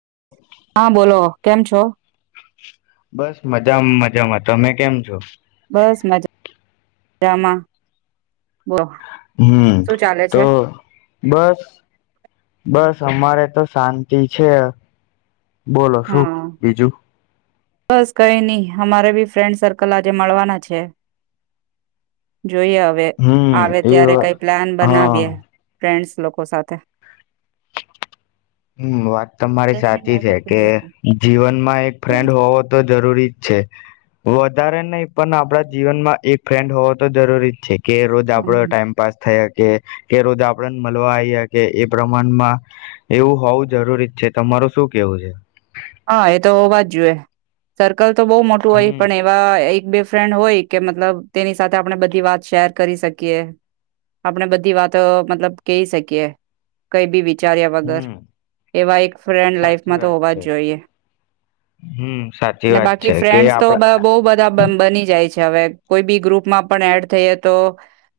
[unintelligible] હા બોલો કેમ છો. બસ મજામાં મજામાં તમે કેમ છો, બસ મજા મજામાં બ હમ તો બસ બસ અમારે તો શાંતિ છે, બોલો શું? હા બીજું બસ કંઈ નહીં, અમારે બી ફ્રેન્ડ સર્કલ આજે મળવાના છે. જોઈએ હવે, હમ આવે એ ત્યારે કઈ પ્લાન હા બનાવીએ ફ્રેન્ડ્સ લોકો સાથે હમમ! વાત તમારી સાચી છે. કે, જીવન માં એક ફ્રેન્ડ હોવો તો જરૂરી જ છે. વધારે નહીં પણ, આપણા જીવનમાં એક ફ્રેન્ડ હોવો તો જરૂરી જ છે. કે રોજ આપડો હમ, ટાઈમ પાસ થયા કે, ઘેર રોજ આપણને મળવા આવ્યા કે એ પ્રમાણમાં એવું હોવું જરૂરી જ છે. તમારું શું કેવું છે? હા એ તો હોવા જ જોઈએ સર્કલ તો બહુ મોટું હોય હમ પણ, એવા એક બે ફ્રેન્ડ હોય કે મતલબ તેની સાથે આપણે બધી વાત શેર કરી શકીએ. આપણે બધી વાત મતલબ કહી શકીએ. કઈ બી વિચાર્યા વગર હમ એવા એક ફ્રેન્ડ લાઈફ સાચી મા તો વાત હોવા છે જ [inaudible] હમ સાચી વાત બાકી છે કે ફ્રેન્ડ તો આપડા બહુ બધા બની જાય હોય છે હવે કોઈ બી ગ્રુપમાં પણ એડ થઈએ તો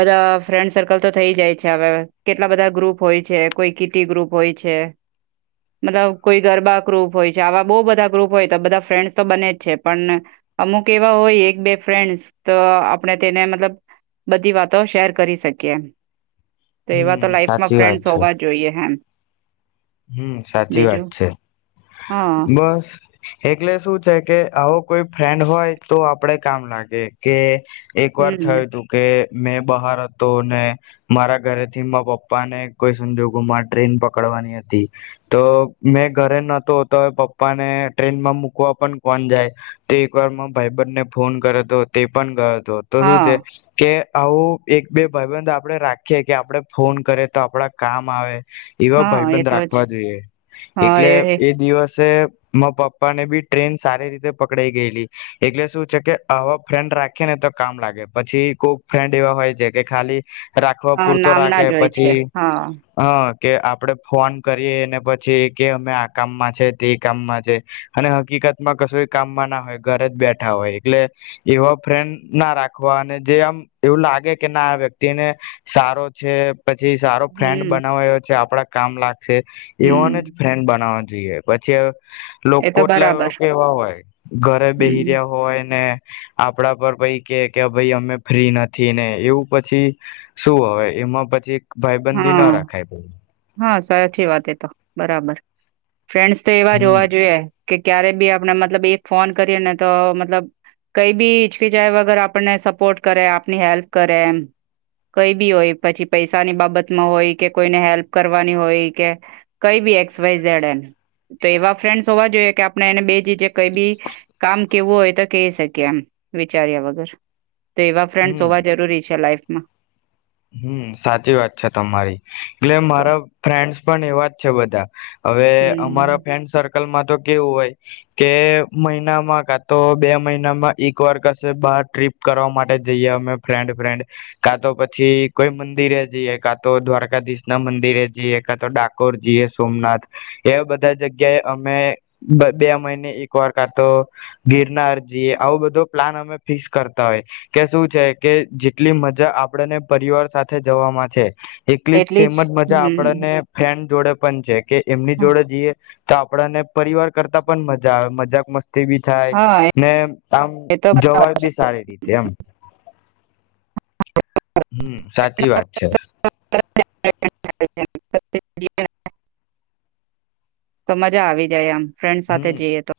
બધા ફ્રેન્ડ સર્કલ તો થઈ જાય છે. હવે કેટલા બધા ગ્રુપ હોય છે, કોઈ કીટી ગ્રુપ હોય છે. મતલબ કોઈ ગરબા ગ્રુપ હોય છે. આવા બહુ બધા ગ્રુપ હોય તો બધા ફ્રેન્ડ્સ તો બને જ છે. પણ અમુક એવા હોય એક બે ફ્રેન્ડસ તો આપણે તેને મતલબ બધી વાતો શેર કરી શકીએ. તો એવા તો, હમ લાઈફમાં સાચી વાત ફ્રેન્ડસ છે હોવા જોઈએ હેમ હમ સાચી વાત છે. હા બસ એટલે શું છે કે? કે આવો કોઈ ફ્રેન્ડ હોય તો, આપડે કામ લાગે કે એક વાર થયું હમ હતું કે મેં બહાર હતો. અને મારા ઘરે થી માર પપ્પા ને કોઈ સંજોગોમાં ટ્રેન પકડવાની હતી. [inaudible] તો મેં ઘરે નહતો હતો તો હવે પપ્પાને ટ્રેનમાં મુૂકવા પણ કોણ જાય? તો એક વાર ભાઈબનને ફોન કર્યો હતો તે પણ ગયો હતો. તો તો શું છે? હા કે આવું એક બે ભાઈબંધ આપડે રાખીએ કે, આપડે ફોન કરે તો, આપડા કામ આવે. એવા હા એ ભયબંધ તો રાખ [inaudible] જ વા જોઈએ એટલે એ દિવસ તે માર પપ્પા ને બી ટ્રેન સારી રીતે પકડાઈ ગયેલી. એટલે શું છે? કે આવા ફ્રેન્ડ રાખે ને તો કામ લાગે, પછી કોક ફ્રેન્ડ એવા હોય છે કે ખાલી રાખવા હા પૂરતો નામના રાખે જ હોય છે પછી, હા હઅ કે આપડે ફોન કરીએ ને પછી કે અમે આ કામમાં છે, તે કામમાં છે, અને હકીકત માં કશો કામમાં ના હોય, ઘરે જ બેઠા હોય, એટલે એવા ફ્રેંડ ના રાખવા. અને જે આમ એવું લાગે કે ના આ વ્યક્તિને સારો છે. પછી સારો ફ્રેન્ડ હમ બનાવાયો છે. આપડા કામ લા છે એઓ નેજ હમ ફ્રેન્ડ બનાવ જઈએ પછી હવે એ તો લોકોટલા એ બરાબર કેવા હોય ઘરે બેહી હમ રહ્યા હોય ને આપડા પર પાઈ કે કે ભાઈ અમે ફ્રી નથી ને એવું પછી શું હવે એમાં પછી ભાઈબંધી ના હા રાખાય પહી. હા સાચી વાત એ તો બરાબર. ફ્રેન્ડ્સ તો એવા રોવા હમ જોઈએ કે ક્યારે બી આપણે મતલબ એક ફોન કરીએને તો મતલબ કઈ બી ઈચકજાય વગર આપને સપોર્ટ કરે આપની હેલ્પ કરે એમ. કઈ બી હોય પછી પૈસાની બાબ બાબતમાં હોય કે કોઈને હેલ્પ કરવાની હોય કે કઈ બી એક્સવાઈઝડ એન. તો એવા ફ્રેન્ડસ હોવા જોઈએ કે આપણે એને બે જીજક કઈ બી કામ કેવું હોય તો કહી શકીએ એમ વિચાર્યા વગર. તો એવા ફ્રેન્ડ્સ હોવા જરૂરી છે લાઈફ ના. હમ્મ સાચી વાત છે તમારી. એટલે તો મારા ફ્રેન્ડસ પણ એવા છે બધા. હવે અમારા હમ ફ્રેન્ડ સર કલમાં તો કેવું હોય કે મહિનામાં કા તો બે મહિનામાં એક વાર કશે બાર ટ્રીપ કરવા માટે જઈએ અમે ફ્રેન્ડ ફ્રેન્ડ કા તો પ છી કોઈ મંદિરે જઈએ કા તો દ્વારકાધીશ ના મંદિરે જઈએ કા તો ડાકોર જઈએ સોમનાથ. એવા બધા જગ્યાએ અમે બ-બે મહિને એકવાર કા તો ગિરનાર જઈએ આવો બધો પ્લાન અમે ફિક્સ કરતા હોય કે શું છે કે જેટલી મજા આપડને પરિવાર સાથે જવાવામાં છે એટલી જ સેમ જ મજા આપડેને ફેન્ડ જોડે પણ છે. કે એમની જોડે જીએ તો આપડા ને પરિવાર કરતા પણ મજા આવે મજાક મસ્ત થી ભી થાય હા ને આમ એ તો જવાય બી સારી રીતે એમ. હમ્મ, સાચી વાત છે. [inaudible] તો મજા આવી જાય આમ. ફ્રેન્ડ સાથે હમ જઈએ તો.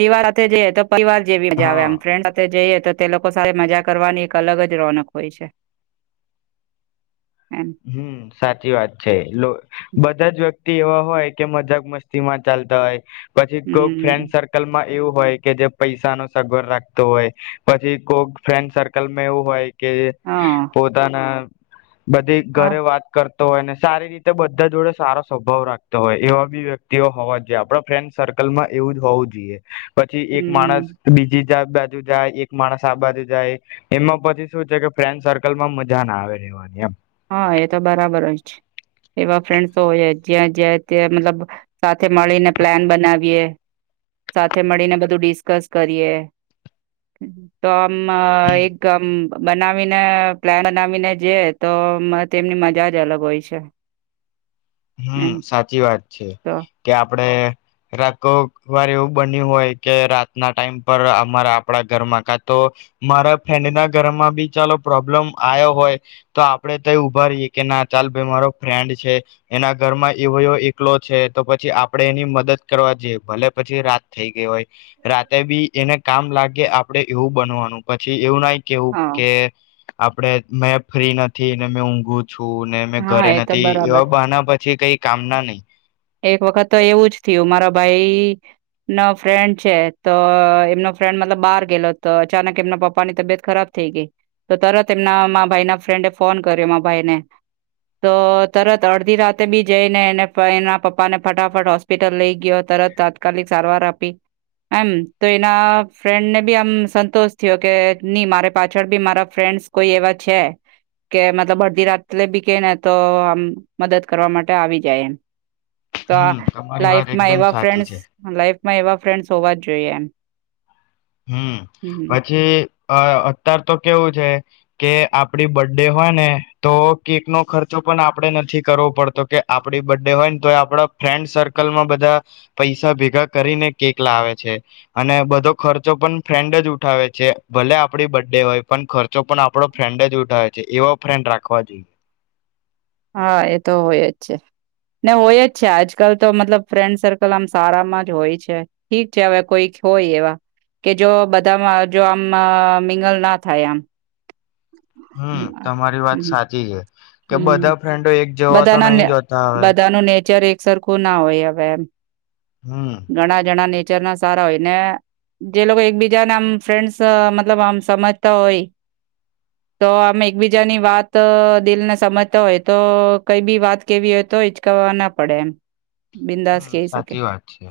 તેવા રાતે જઈએ તો પરિવાર જેવી મજા આવે હા આમ ફ્રેન્ડ સાથે જઈએ તો તે લોકો સાથે મજા કરવાની એક અલગ જ રોનક હોય છે. એમ હમ્મ સાચી વાત છે. લો બધા જ વ્યક્તિઓ હોય કે મજાક મસ્તીમાં ચાલતા હોય પછી કોક હમ ફ્રેન્ડ સર્કલમાં એવું હોય કે જે પૈસા નો સગવડ રાખતો હોય પછી કોક ફ્રેન્ડ સર્કલમાં એવું હોય કે હા પોતાના બધ હા ઘરે વાત કર તો હોય ને સારી રીતે બધા જોડે સારો સ્વભાવ રાખતો હોય એવા બી વ્યક્તિઓ હોવા જોઈએ આપડા ફ્રેન્ડ સર્કલમાં એવું જ હોવું જોઈએ પછી એક હમ માણસ બીજી [unintelligible] બાજુ જાય એક માણસ આ બાજુ જાય એમાં પછી શું છે કે ફ્રેન્ડ સર્કલમાં મજા ના આવે રેવાની એમ. હા એ તો બરાબર હોય છે એવા ફ્રેન્ડસ હોય જ્યાં જ્યા ત્યા મતલબ સાથે મળીને પ્લાન બનાવીએ સાથે મળીને બધું ડિસ્કસ કરીએ તો મ એક આમ બનાવીને પ્લાન બનાવીને જે તો તેમની મજા જ અલગ હોય છે. હમ એમ સાચી વાત છે તો કે આપડે રાખ વાર એવું બન્યું હોય કે રાતના ટાઈમ પર અમારા આપડા ઘરમાં કા તો મારા ફ્રેન્ડના ઘરમાં બી ચાલો પ્રોબ્લેમ આવ્યો હોય તો આપડે તય ઉભા રેયે કે ના ચાલ ભાઈ મારો ફ્રેન્ડ છે. એના ઘરમાં એવો એકલો છે તો પછી આપડે એની મદદ કરવા જઈએ ભલે પછી રાત થઈ ગઈ હોય. રાતે બી એને કામ લાગે આપડે એવું બનવાનું પછી એવું નાઈ કેવું હા કે આપડે મેં ફ્રી નથી ને મેં ઊંઘું છું ને મેં હા ઘરે એ તો નથી બરાબર એવા બહાના એ કઈ કામ ના નઈ એક વખત તો એવું જ થયું મારા ભાઈ ના ફ્રેન્ડ છે તો એમનો ફ્રેન્ડ મતલબ બાર ગેલો તો અચાનક એમના પપ્પાની તબિયત ખરાબ થઈ ગઈ તો તરત એમના મા ભાઈ ના ફ્રેન્ડ એ ફોન કર્યો મારા ભાઈને તો તરત અડધી રાતે બી જઈને એને ભાઈના પપ્પાને ફટાફટ હોસ્પિટલ લઈ ગયો તરત તાત્કાલિક સારવાર આપી એમ તો એના ફ્રેન્ડને બી આમ સંતોષ થયો કે ની મારે પાછળ બી મારા ફ્રેન્ડસ કોઈ એવા છે કે મતલબ અડધી રાત બી કે ને તો આમ મદદ કરવા માટે આવી જાય એમ. તો આ હમ તમારી વાત લાઈફમાં એકદમ એવા સાચી ફ્રેન્ડસ છે લાઈફ માં એવા ફ્રેન્ડસ હોવા જ જોઈએ એમ હમ હમ પછી અ અત્યાર તો કેવું છે કે આપડી બર્થડે હોય ને તો કેક નો ખર્ચો પણ આપડે નથી કરવો પડતો કે આપડી બર્થડે હોય ને તોઈ આપડા ફ્રેન્ડ સર્કલમાં બધા પૈસા ભેગા કરીને કેક લાવે છે અને બધો ખર્ચો પણ ફ્રેન્ડ જ ઉઠાવે છે ભલે આપડી બર્થડે હોય પણ ખર ચૉ પણ આપડો ફ્રેન્ડ જ ઉઠાવે એવા ફ્રેન્ડ રાખવા જોઈએ હા એતો હોય જ છે ના હોય જ છે આજકાલ તો મતલબ ફ્રેન્ડ સર્કલ આમ સારામાં જ હોય છે ઠીક છે હવે કોઈક હોય એવા કે જો બધામાં જો આમ અ મીંગલ ના થાય આમ. હમ તમારી વાત હમ સાચી છે. કે હમ બધા ફ્રેન્ડો એક જવા તો બધાના ને નઇ જ હોતા હવે બધાનું નેચર એક સરખું ના હોય અવે એમ હમ ઘણા જણા ને જેમના સારા હોયને જે લોકો એકબીજા નામ ફ્રેન્ડ્સ મતલબ આમ સમજતા હોય તો આમા એકબીજાની વાત દિલને સમજતા હોય તો કઈ બી વાત કેવી હોય તો ઇચકાવવા ના પડે એમ બિંદાસ હમ્ કહી શકે સાચી વાત છે,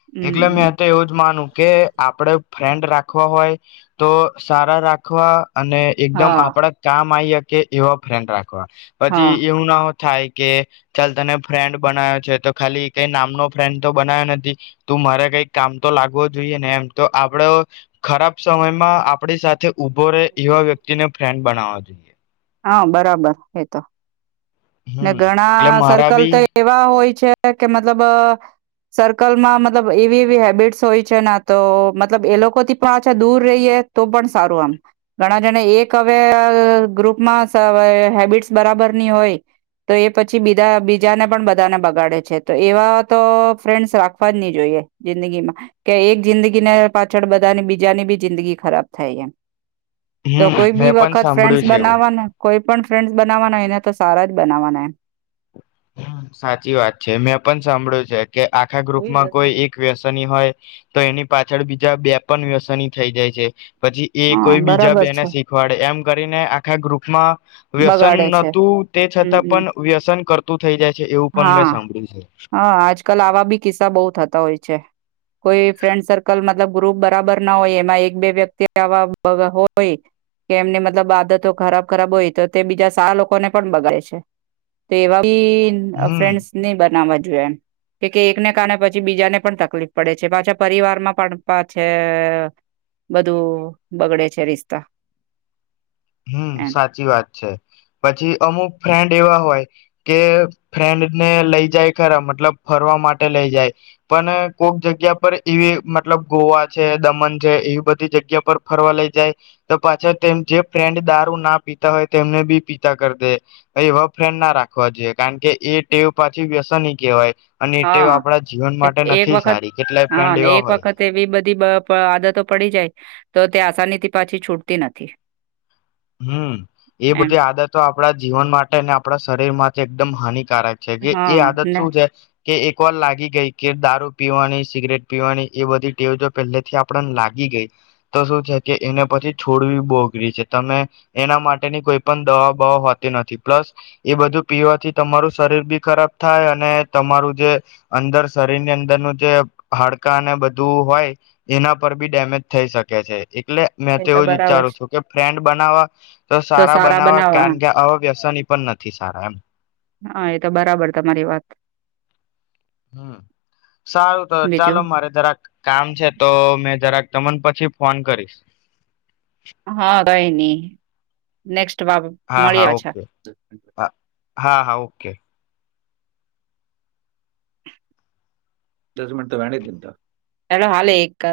હમ એટલે હમ. મેં તો એવું જ માનું કે આપડે ફ્રેન્ડ રાખ રાખવા હોય, તો સારા રાખવા અને એકદમ હા આપડા કામ આઇ કે એવા ફ્રેન્ડ રાખ [inaudible] પછી હા એવું ના હોત થાય કે ચાલ તને ફ્રેન્ડ બનાવ્યો છે, તો ખાલી તે નામનો ફ્રેન્ડ તો બનાવ્યો નથી, તું મારે કઈ કામ તો લાગવો જોઈએ ને એમ તો આપડો ખરાબ સમયમાં આપણી સાથે ઉભો રહે એવા વ્યક્તિને ફ્રેન્ડ બનાવવા જોઈએ. હા બરાબર એ તો ને હમ એટલે ઘણા મારા સર્કલ બી તો એવા હોય છે કે, મતલબ સર્કલમાં મતલબ એવી એવી હેબિટસ હોય છે, ના તો મતલબ એલોકોથી પણ છે દૂર રહીએ તો પણ સારું આમ ઘણા જને એક હવે ગ્રુપ હેબિટસ બરાબર નઇ હોય, તો એ પછી બીજા બીજાને પણ બધાને બગાડે છે, તો એવા તો ફ્રેન્ડ્સ રાખવા જ નહી જોઈએ, જિંદગીમાં કે એક જિંદગીને પાછળ બધાની બીજાની બી જિંદગી ખરાબ થાય, એમ તો હમ કોઈ બી મેં પણ વખત ફ્રેન્ડસ સાંભળ્યું બન છે એવું બનાવવાના કોઈ પણ ફ્રેન્ડ્સ બનાવવાના એને તો સારાજ બનાવાના સાચી વાત છે, મેં પણ સાંભળ્યું છે, કે આખા ગ્રુપ માં એમ કોઈ, એક વ્યસની હોય તો એની પાછળ બીજા બે પણ વ્યસની થઈ જાય છે. પછી એ હા કોઈ બીજા બરાબર બેને છે શીખવાડે એમ કરીને, આખા ગ્રુપ [inaudible] વ્યસન બગાડે છે નોતું તે હમ છતાં, હમ પણ વ્યસન કરતું. થઈ જાય છે એવું પણ મેં હા સાંભળ્યું છે હા આજ કલ આવા બી કિસ્સા બહુ થતા હોય, કોઈ ફ્રેન્ડ સર્કલ મતલબ ગ્રુપ બરાબર ના હોય, એમાં એક બે વ્યક્તિ આવા હોય કે એમની મતલબ આદતો ખરાબ ખરાબ હોય. તો તે બીજા સા લોકોને પણ બગાડે છે, તો એવા હમ ફ્રેન્ડસ ની બનાવ જો એમ કે એકને કારાણે પછી બીજાને પણ તકલીફ પડે છે, પાછા પરિવાર માં પણ પાછા બધું બગડે છે, રિશતા હમ સાચી વાત છે. પછી અમુક ફ્રેન્ડ એવા હોય કે ફ્રેન્ડ ને લઈ, જાય ખરા મતલબ ફરવા માટે લઈ જાય પણ કોક જગ્યા પર એવી મતલબ ગોવા છે, દમણ છે એવી બધી જગ્યા પર ફરવા લઈ જાય, તો પાછા તેમ જે ફ્રેન્ડ દારૂ ના પીતા હોય તેમને બી પીતા કરી દે, એવા ફ્રેન્ડ ના રાખવા જોઈએ કારણ કે એ ટેવ પાછી વ્યસન કહેવાય. અને એ ટેવ હા આપણા જીવન માટે એક નથી વખત સારી કેટલાય હા ફ્રેન્ડ ને એવા એક હોય છે વખત એવી બધી આદતો પડી જાય તો તે આસાનીથી પાછી છૂટતી નથી. હમ્મ, એ એમ બધી આદતો આપણા જીવન માટે અને આપણા શરીર માટે એકદમ હાનિક છે કે એ હા આદત ને શું છે, કે એક કો લાગી ગઈ કે દારૂ પીવાની સિગરેટ પીવાની એ બધી ટેવ જો પહેલેથી આપડ લાગી ગઈ તો શું છે, કે એને પછી છોડવી બોગરી છે. તમે એના માટેની કોઈ પણ દવા બવા હોતી નથી, પ્લસ એ બધું પીવાથી તમારું શરીર બી ખરાબ થાય અને તમારું જે અંદર શરીરની અંદરનું જે હાડકા અનેને બધું હોય એના પર બી ડેમેજ થઈ શકે છે એટલે મેં એ તો એવું જ બરાબર વિચારું છે છું કે ફ્રેન્ડ બનાવા તો સારા બનાવા કારણ કે આ વ્યસની પણ નથી સારા એમ હા એ તો બરાબર તમારી વાત હમ સારું તો બીજું ચાલો મારે જરાક કામ છે તો મે તમને પછી ફોન કરીશ હા રહી નહી નેક્સ્ટ જવાબ હા હા મળ્યા છે ઓકે હા હા હા ઓકે [unintelligible]